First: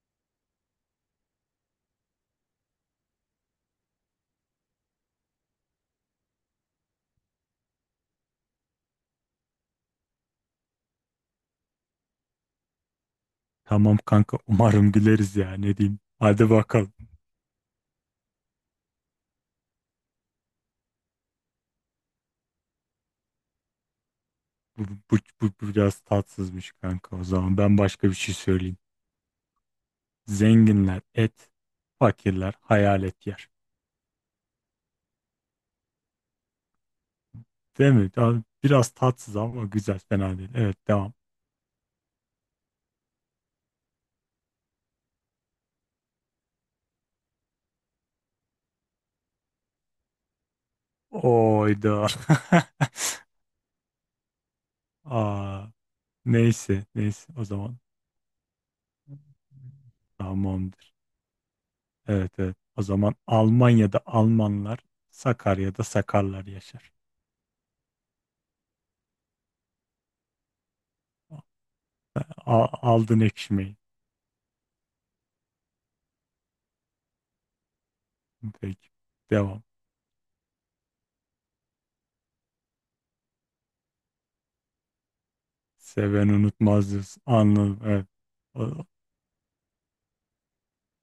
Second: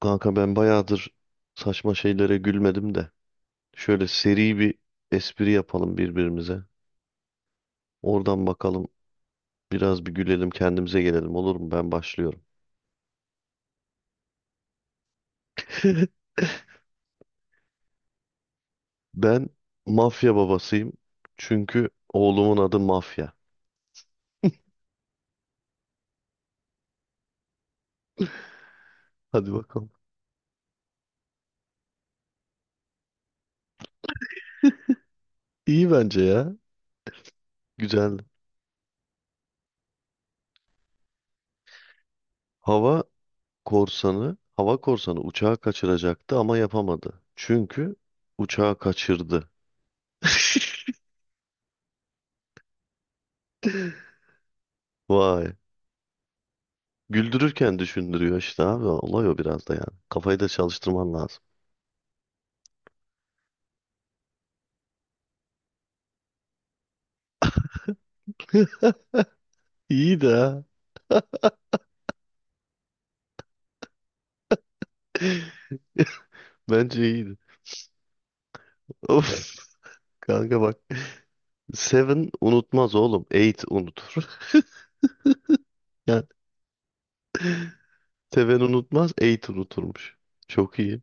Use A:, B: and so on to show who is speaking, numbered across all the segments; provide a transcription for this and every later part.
A: Kanka ben bayağıdır saçma şeylere gülmedim de. Şöyle seri bir espri yapalım birbirimize. Oradan bakalım biraz gülelim kendimize gelelim, olur mu? Ben başlıyorum.
B: Tamam kanka, umarım güleriz ya, ne diyeyim. Hadi bakalım.
A: Ben mafya babasıyım. Çünkü oğlumun adı mafya.
B: Bu, bu biraz tatsızmış kanka, o zaman ben başka bir şey söyleyeyim.
A: Hadi bakalım.
B: Zenginler et, fakirler hayalet yer.
A: İyi bence ya.
B: Değil mi?
A: Güzel.
B: Ya biraz tatsız ama güzel, fena değil. Evet, devam.
A: Hava hava korsanı uçağı kaçıracaktı ama yapamadı. Çünkü uçağı kaçırdı.
B: Oyda.
A: Vay.
B: Aa, neyse neyse, o zaman
A: Güldürürken düşündürüyor işte abi. Olay o biraz da yani. Kafayı da
B: tamamdır.
A: çalıştırman lazım.
B: Evet evet, o zaman Almanya'da Almanlar, Sakarya'da Sakarlar yaşar.
A: İyi de
B: A- aldın ekşimeyi.
A: bence iyiydi.
B: Peki,
A: Of,
B: devam.
A: kanka bak. Seven unutmaz oğlum. Eight unutur. Yani
B: Seven unutmaz diyorsun. Anladım. Evet.
A: Seven
B: O-
A: unutmaz. Eight unuturmuş. Çok iyi.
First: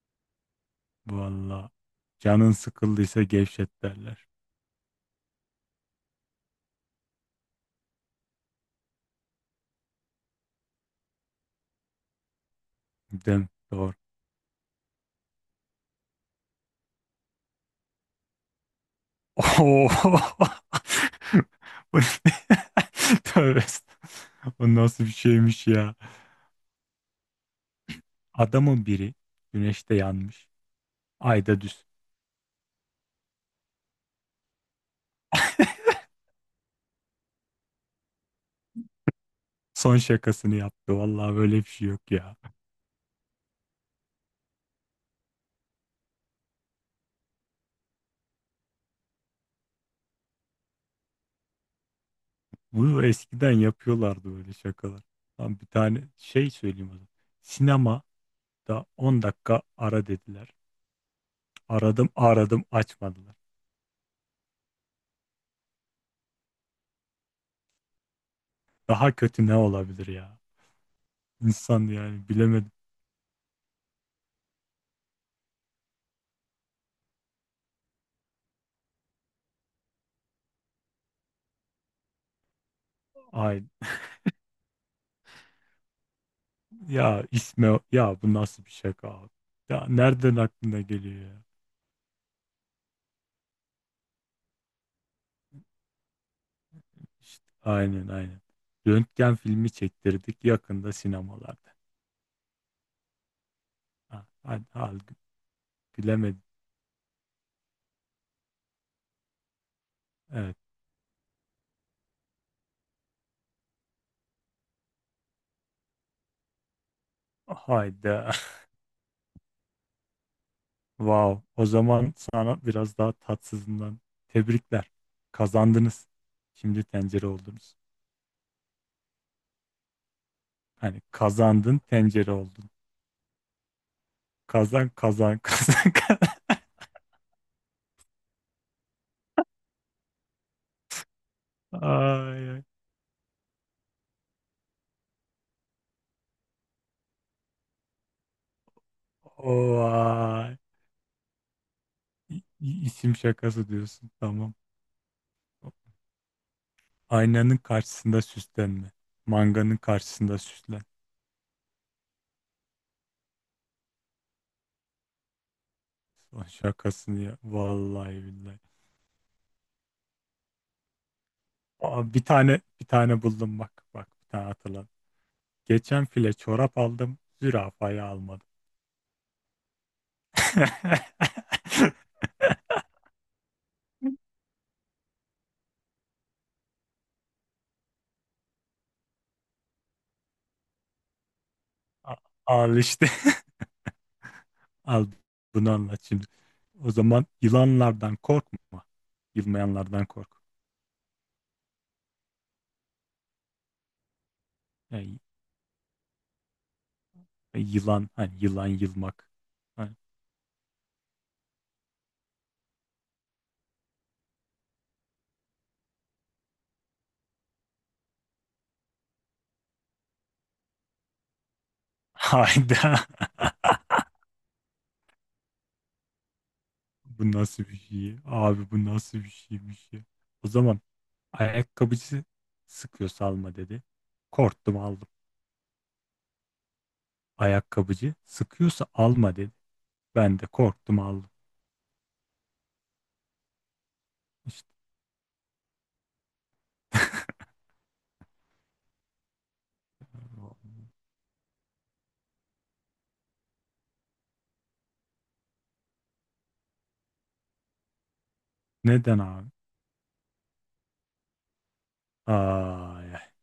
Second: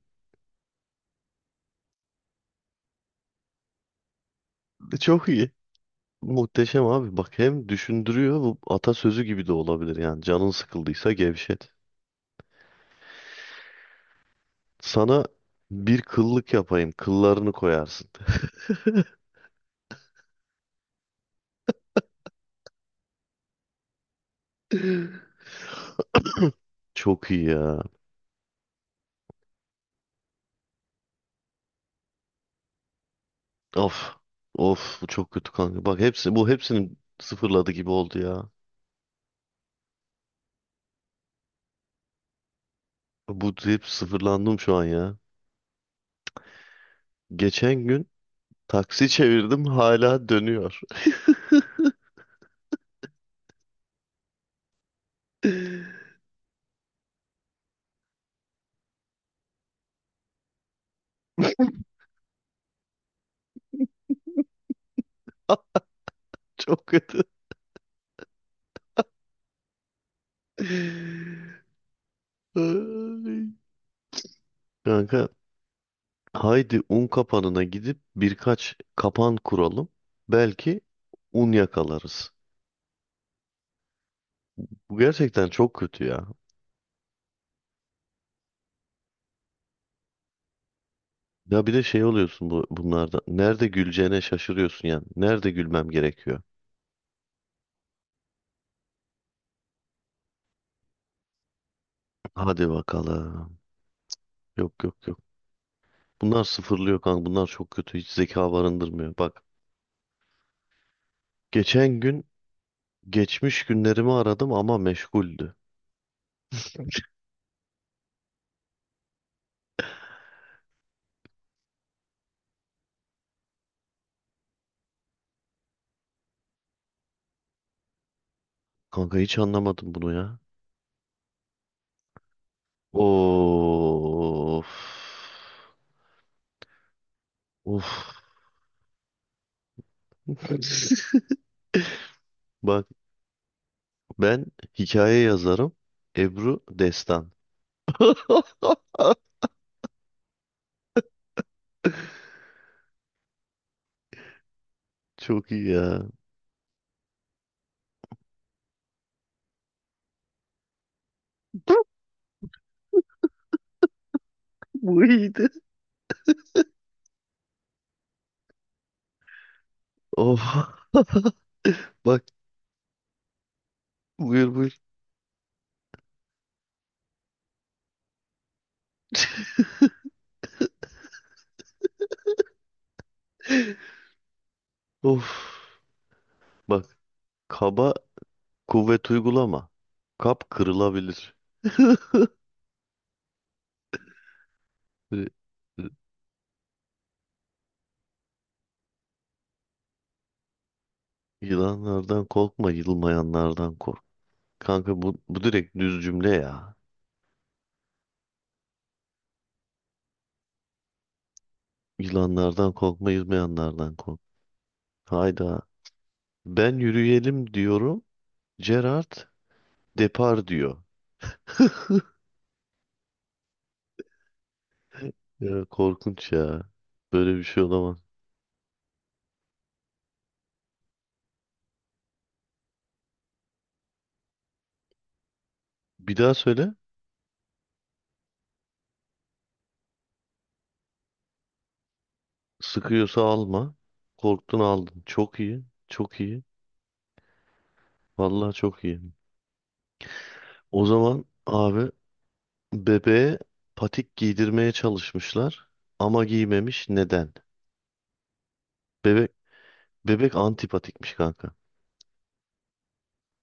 B: valla. Canın sıkıldıysa gevşet derler.
A: Çok iyi. Muhteşem abi. Bak, hem düşündürüyor. Bu atasözü gibi de olabilir yani. Canın sıkıldıysa gevşet.
B: Değil mi? Doğru.
A: Sana bir kıllık yapayım. Kıllarını koyarsın.
B: Oo. Bu ne? Tövbe, estağfurullah. O nasıl bir şeymiş ya?
A: Çok iyi ya.
B: Adamın biri güneşte yanmış. Ayda düz.
A: Of. Of, bu çok kötü kanka. Bak, hepsi bu, hepsini sıfırladı gibi oldu ya.
B: Son şakasını yaptı. Vallahi böyle bir şey yok ya.
A: Bu hep sıfırlandım şu an ya. Geçen gün taksi çevirdim, hala dönüyor.
B: Bunu eskiden yapıyorlardı, böyle şakalar. Lan bir tane şey söyleyeyim o zaman. Sinemada 10 dakika ara dediler. Aradım aradım, açmadılar.
A: Çok kötü.
B: Daha kötü ne olabilir ya? İnsan yani, bilemedim.
A: Ay. Kanka, haydi un kapanına gidip birkaç kapan kuralım. Belki un yakalarız.
B: Ay
A: Bu gerçekten çok kötü ya.
B: ya isme, ya bu nasıl bir şaka abi? Ya nereden aklına geliyor ya?
A: Ya bir de şey oluyorsun bunlarda. Nerede güleceğine şaşırıyorsun yani. Nerede gülmem gerekiyor?
B: İşte, aynen. Röntgen filmi çektirdik, yakında sinemalarda.
A: Hadi bakalım.
B: Ha, hadi,
A: Yok,
B: hadi,
A: yok, yok.
B: bilemedim.
A: Bunlar sıfırlıyor kanka. Bunlar çok kötü. Hiç zeka barındırmıyor. Bak,
B: Evet.
A: geçen gün geçmiş günlerimi aradım ama meşguldü.
B: Hayda. Wow. O zaman sana biraz daha tatsızından tebrikler. Kazandınız. Şimdi tencere oldunuz.
A: Kanka, hiç anlamadım bunu ya.
B: Hani kazandın, tencere oldun.
A: Of.
B: Kazan kazan kazan kazan.
A: Of.
B: Ay, ay.
A: Bak, ben hikaye yazarım. Ebru Destan.
B: Oy. İsim şakası diyorsun. Tamam.
A: Çok iyi ya.
B: Aynanın karşısında süslenme. Manganın karşısında süslen.
A: Bu iyiydi.
B: Son şakasını ya. Vallahi billahi.
A: Of.
B: Aa, bir
A: Bak,
B: tane bir tane buldum bak. Bak, bir tane
A: buyur buyur.
B: hatırladım. Geçen file çorap aldım. Zürafayı almadım.
A: Of. Bak, kaba kuvvet uygulama. Kap kırılabilir.
B: A- al işte. Al,
A: Ee,
B: bunu anlat şimdi. O zaman yılanlardan korkma. Yılmayanlardan kork.
A: Yılanlardan korkma, yılmayanlardan kork. Kanka bu,
B: Yani
A: bu direkt düz cümle ya.
B: yılan, hani yılan, yılmak. Hani,
A: Yılanlardan korkma, yılmayanlardan kork. Hayda. Ben yürüyelim diyorum. Gerard depar diyor.
B: hayda.
A: Ya korkunç ya.
B: Bu
A: Böyle bir şey
B: nasıl bir
A: olamaz.
B: şey? Abi bu nasıl bir şeymiş ya? O zaman ayakkabıcı sıkıyorsa alma dedi. Korktum aldım.
A: Bir daha söyle.
B: Ayakkabıcı sıkıyorsa alma dedi. Ben de korktum aldım.
A: Sıkıyorsa alma. Korktun
B: İşte
A: aldın. Çok iyi. Çok iyi. Vallahi çok iyi.
B: o-
A: O zaman abi, bebeğe patik giydirmeye çalışmışlar. Ama giymemiş. Neden?
B: neden
A: Bebek
B: abi?
A: Bebek antipatikmiş kanka.
B: Ay, ay.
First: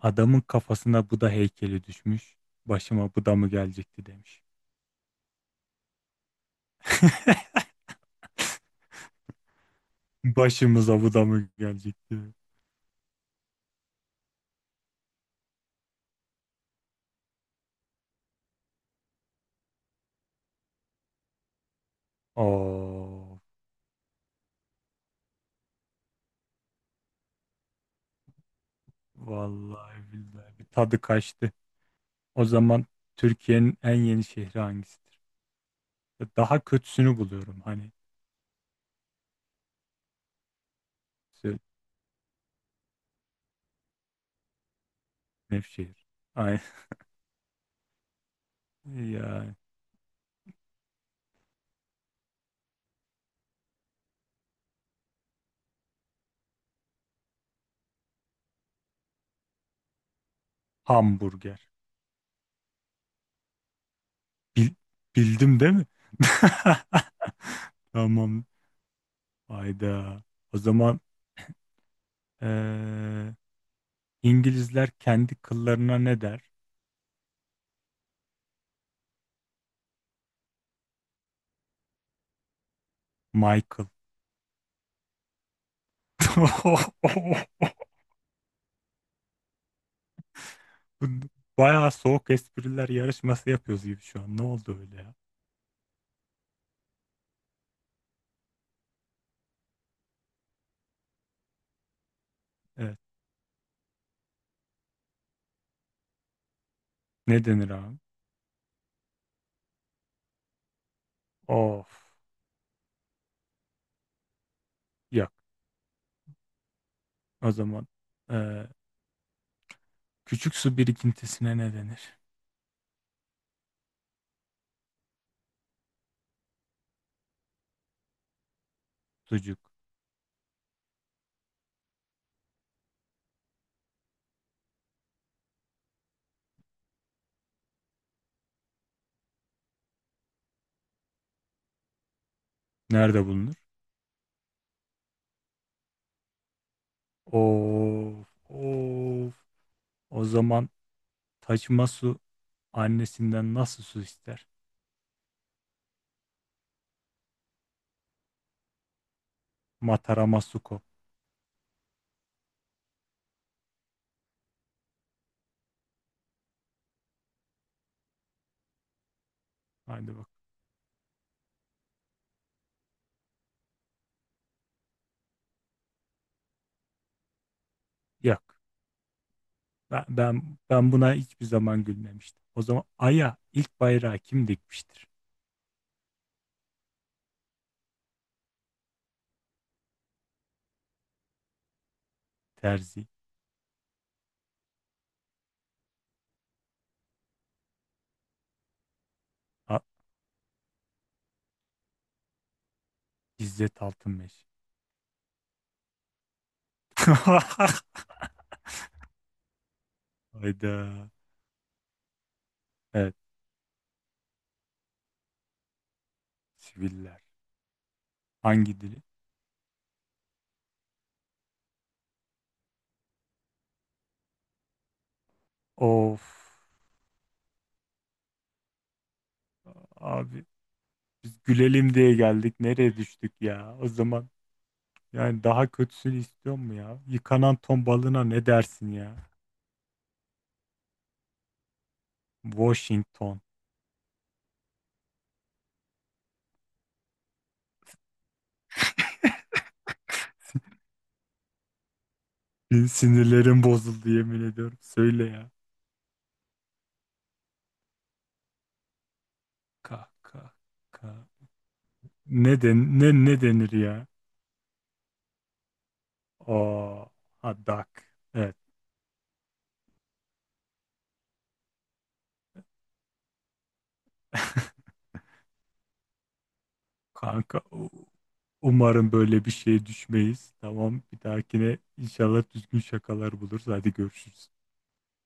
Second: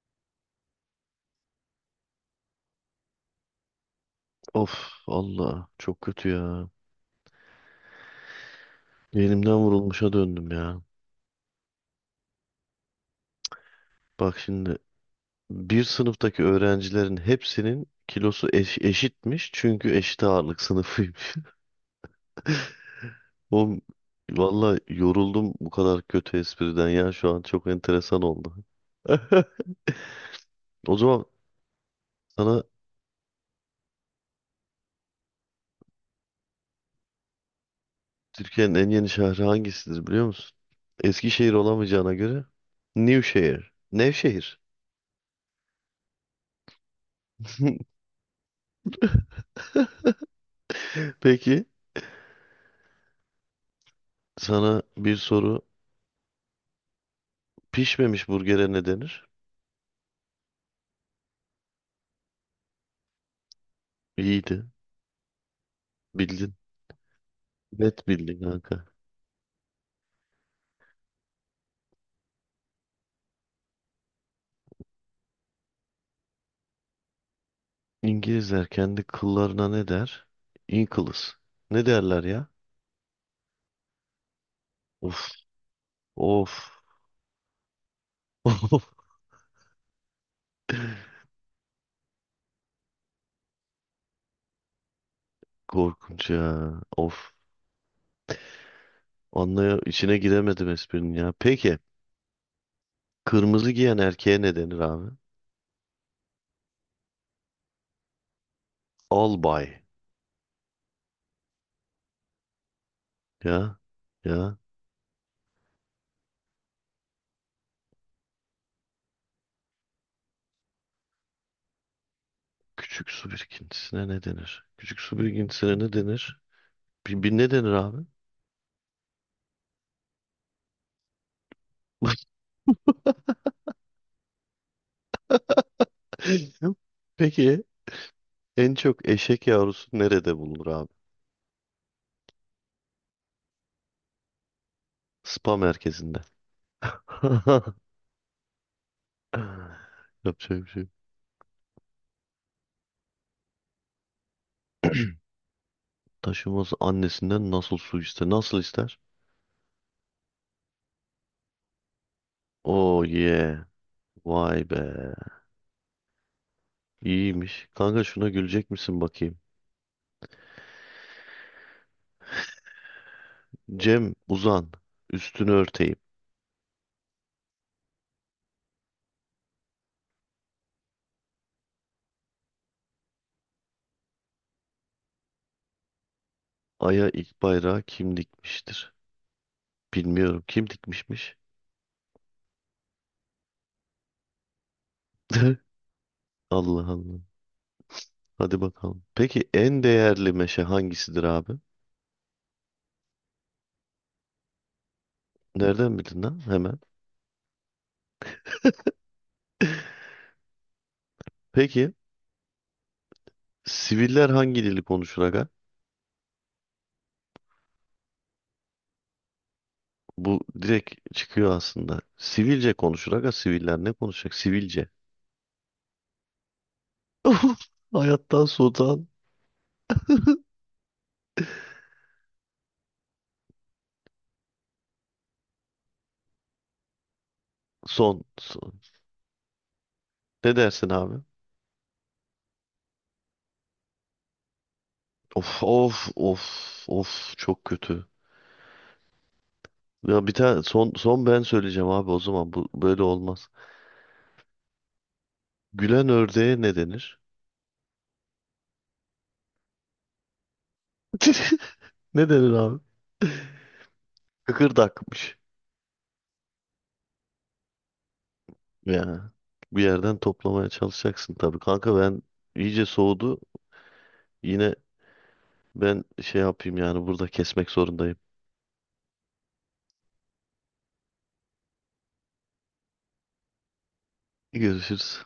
B: Adamın kafasına Buda heykeli düşmüş. Başıma Buda mı gelecekti demiş.
A: Of Allah, çok kötü ya. Elimden vurulmuşa döndüm ya.
B: Başımıza Buda mı gelecekti?
A: Bak şimdi, bir sınıftaki öğrencilerin hepsinin kilosu eşitmiş çünkü eşit ağırlık sınıfıymış.
B: Oo.
A: Oğlum, valla yoruldum, bu kadar kötü espriden ya şu an çok enteresan oldu.
B: Vallahi billahi bir
A: O
B: tadı
A: zaman
B: kaçtı. O
A: sana
B: zaman Türkiye'nin en yeni şehri hangisidir? Daha kötüsünü buluyorum hani,
A: Türkiye'nin en yeni şehri hangisidir biliyor musun? Eskişehir
B: işte
A: olamayacağına göre Nevşehir. Nevşehir.
B: Nevşehir. Ay ya,
A: Peki, sana bir soru: pişmemiş burgere ne denir?
B: hamburger.
A: İyiydi.
B: Bil- bildim değil mi?
A: Bildin. Net bildin
B: Tamam.
A: kanka.
B: Hayda. O zaman eee, İngilizler kendi kıllarına ne der?
A: İngilizler kendi kıllarına ne der? Inkles. Ne derler ya?
B: Michael.
A: Of. Of. Of.
B: Bayağı soğuk espriler yarışması yapıyoruz gibi şu an. Ne oldu öyle ya?
A: Korkunç ya. Of. Anlaya içine giremedim esprinin ya. Peki.
B: Evet.
A: Kırmızı giyen erkeğe ne denir abi?
B: Ne denir abi?
A: Albay.
B: Of.
A: Ya. Ya.
B: Yok. O zaman eee, küçük su birikintisine ne denir?
A: Küçük su birikintisine ne denir? Küçük su birikintisine ne denir? Bir ne denir abi?
B: Sucuk.
A: Peki. En çok eşek yavrusu nerede bulunur abi?
B: Nerede bulunur?
A: Spa merkezinde.
B: Of. Of. O
A: Yapacak bir
B: zaman
A: şey yok.
B: taşıma su annesinden nasıl su ister?
A: Taşıması annesinden nasıl su ister? Nasıl ister?
B: Matarama suko.
A: Oh yeah. Vay be. İyiymiş. Kanka, şuna gülecek misin bakayım?
B: Haydi bak.
A: Cem uzan. Üstünü örteyim.
B: Yok. Ben buna hiçbir zaman gülmemiştim. O zaman Ay'a ilk bayrağı kim dikmiştir?
A: Ay'a ilk bayrağı kim dikmiştir? Bilmiyorum. Kim dikmişmiş?
B: Terzi.
A: Allah Allah. Hadi bakalım. Peki,
B: A
A: en değerli meşe hangisidir abi?
B: İzzet Altınmeş.
A: Nereden bildin lan hemen?
B: Hayda.
A: Peki,
B: Evet.
A: siviller hangi dili konuşur aga?
B: Siviller. Hangi dili?
A: Bu direkt çıkıyor aslında. Sivilce konuşur aga. Siviller ne konuşacak? Sivilce.
B: Of.
A: Hayattan soğutan
B: Abi biz gülelim diye geldik. Nereye düştük ya? O zaman yani daha kötüsünü istiyor mu ya? Yıkanan ton
A: son,
B: balığına ne
A: son.
B: dersin ya?
A: Ne dersin abi?
B: Washington.
A: Of, of, of, of, çok kötü. Ya bir tane son son ben söyleyeceğim abi, o zaman bu
B: Bir
A: böyle olmaz.
B: sinirlerim bozuldu, yemin ediyorum. Söyle ya.
A: Gülen ördeğe ne denir?
B: Ka ka ka.
A: Ne denir
B: Ne
A: abi?
B: den ne ne denir ya?
A: Kıkırdakmış.
B: Aa, ha, duck. Evet.
A: Ya bir yerden toplamaya çalışacaksın tabii. Kanka, ben iyice soğudu. Yine ben şey yapayım yani, burada
B: Kanka
A: kesmek
B: u-
A: zorundayım.
B: umarım böyle bir şeye düşmeyiz. Tamam, bir dahakine inşallah düzgün şakalar buluruz. Hadi görüşürüz.
A: Görüşürüz.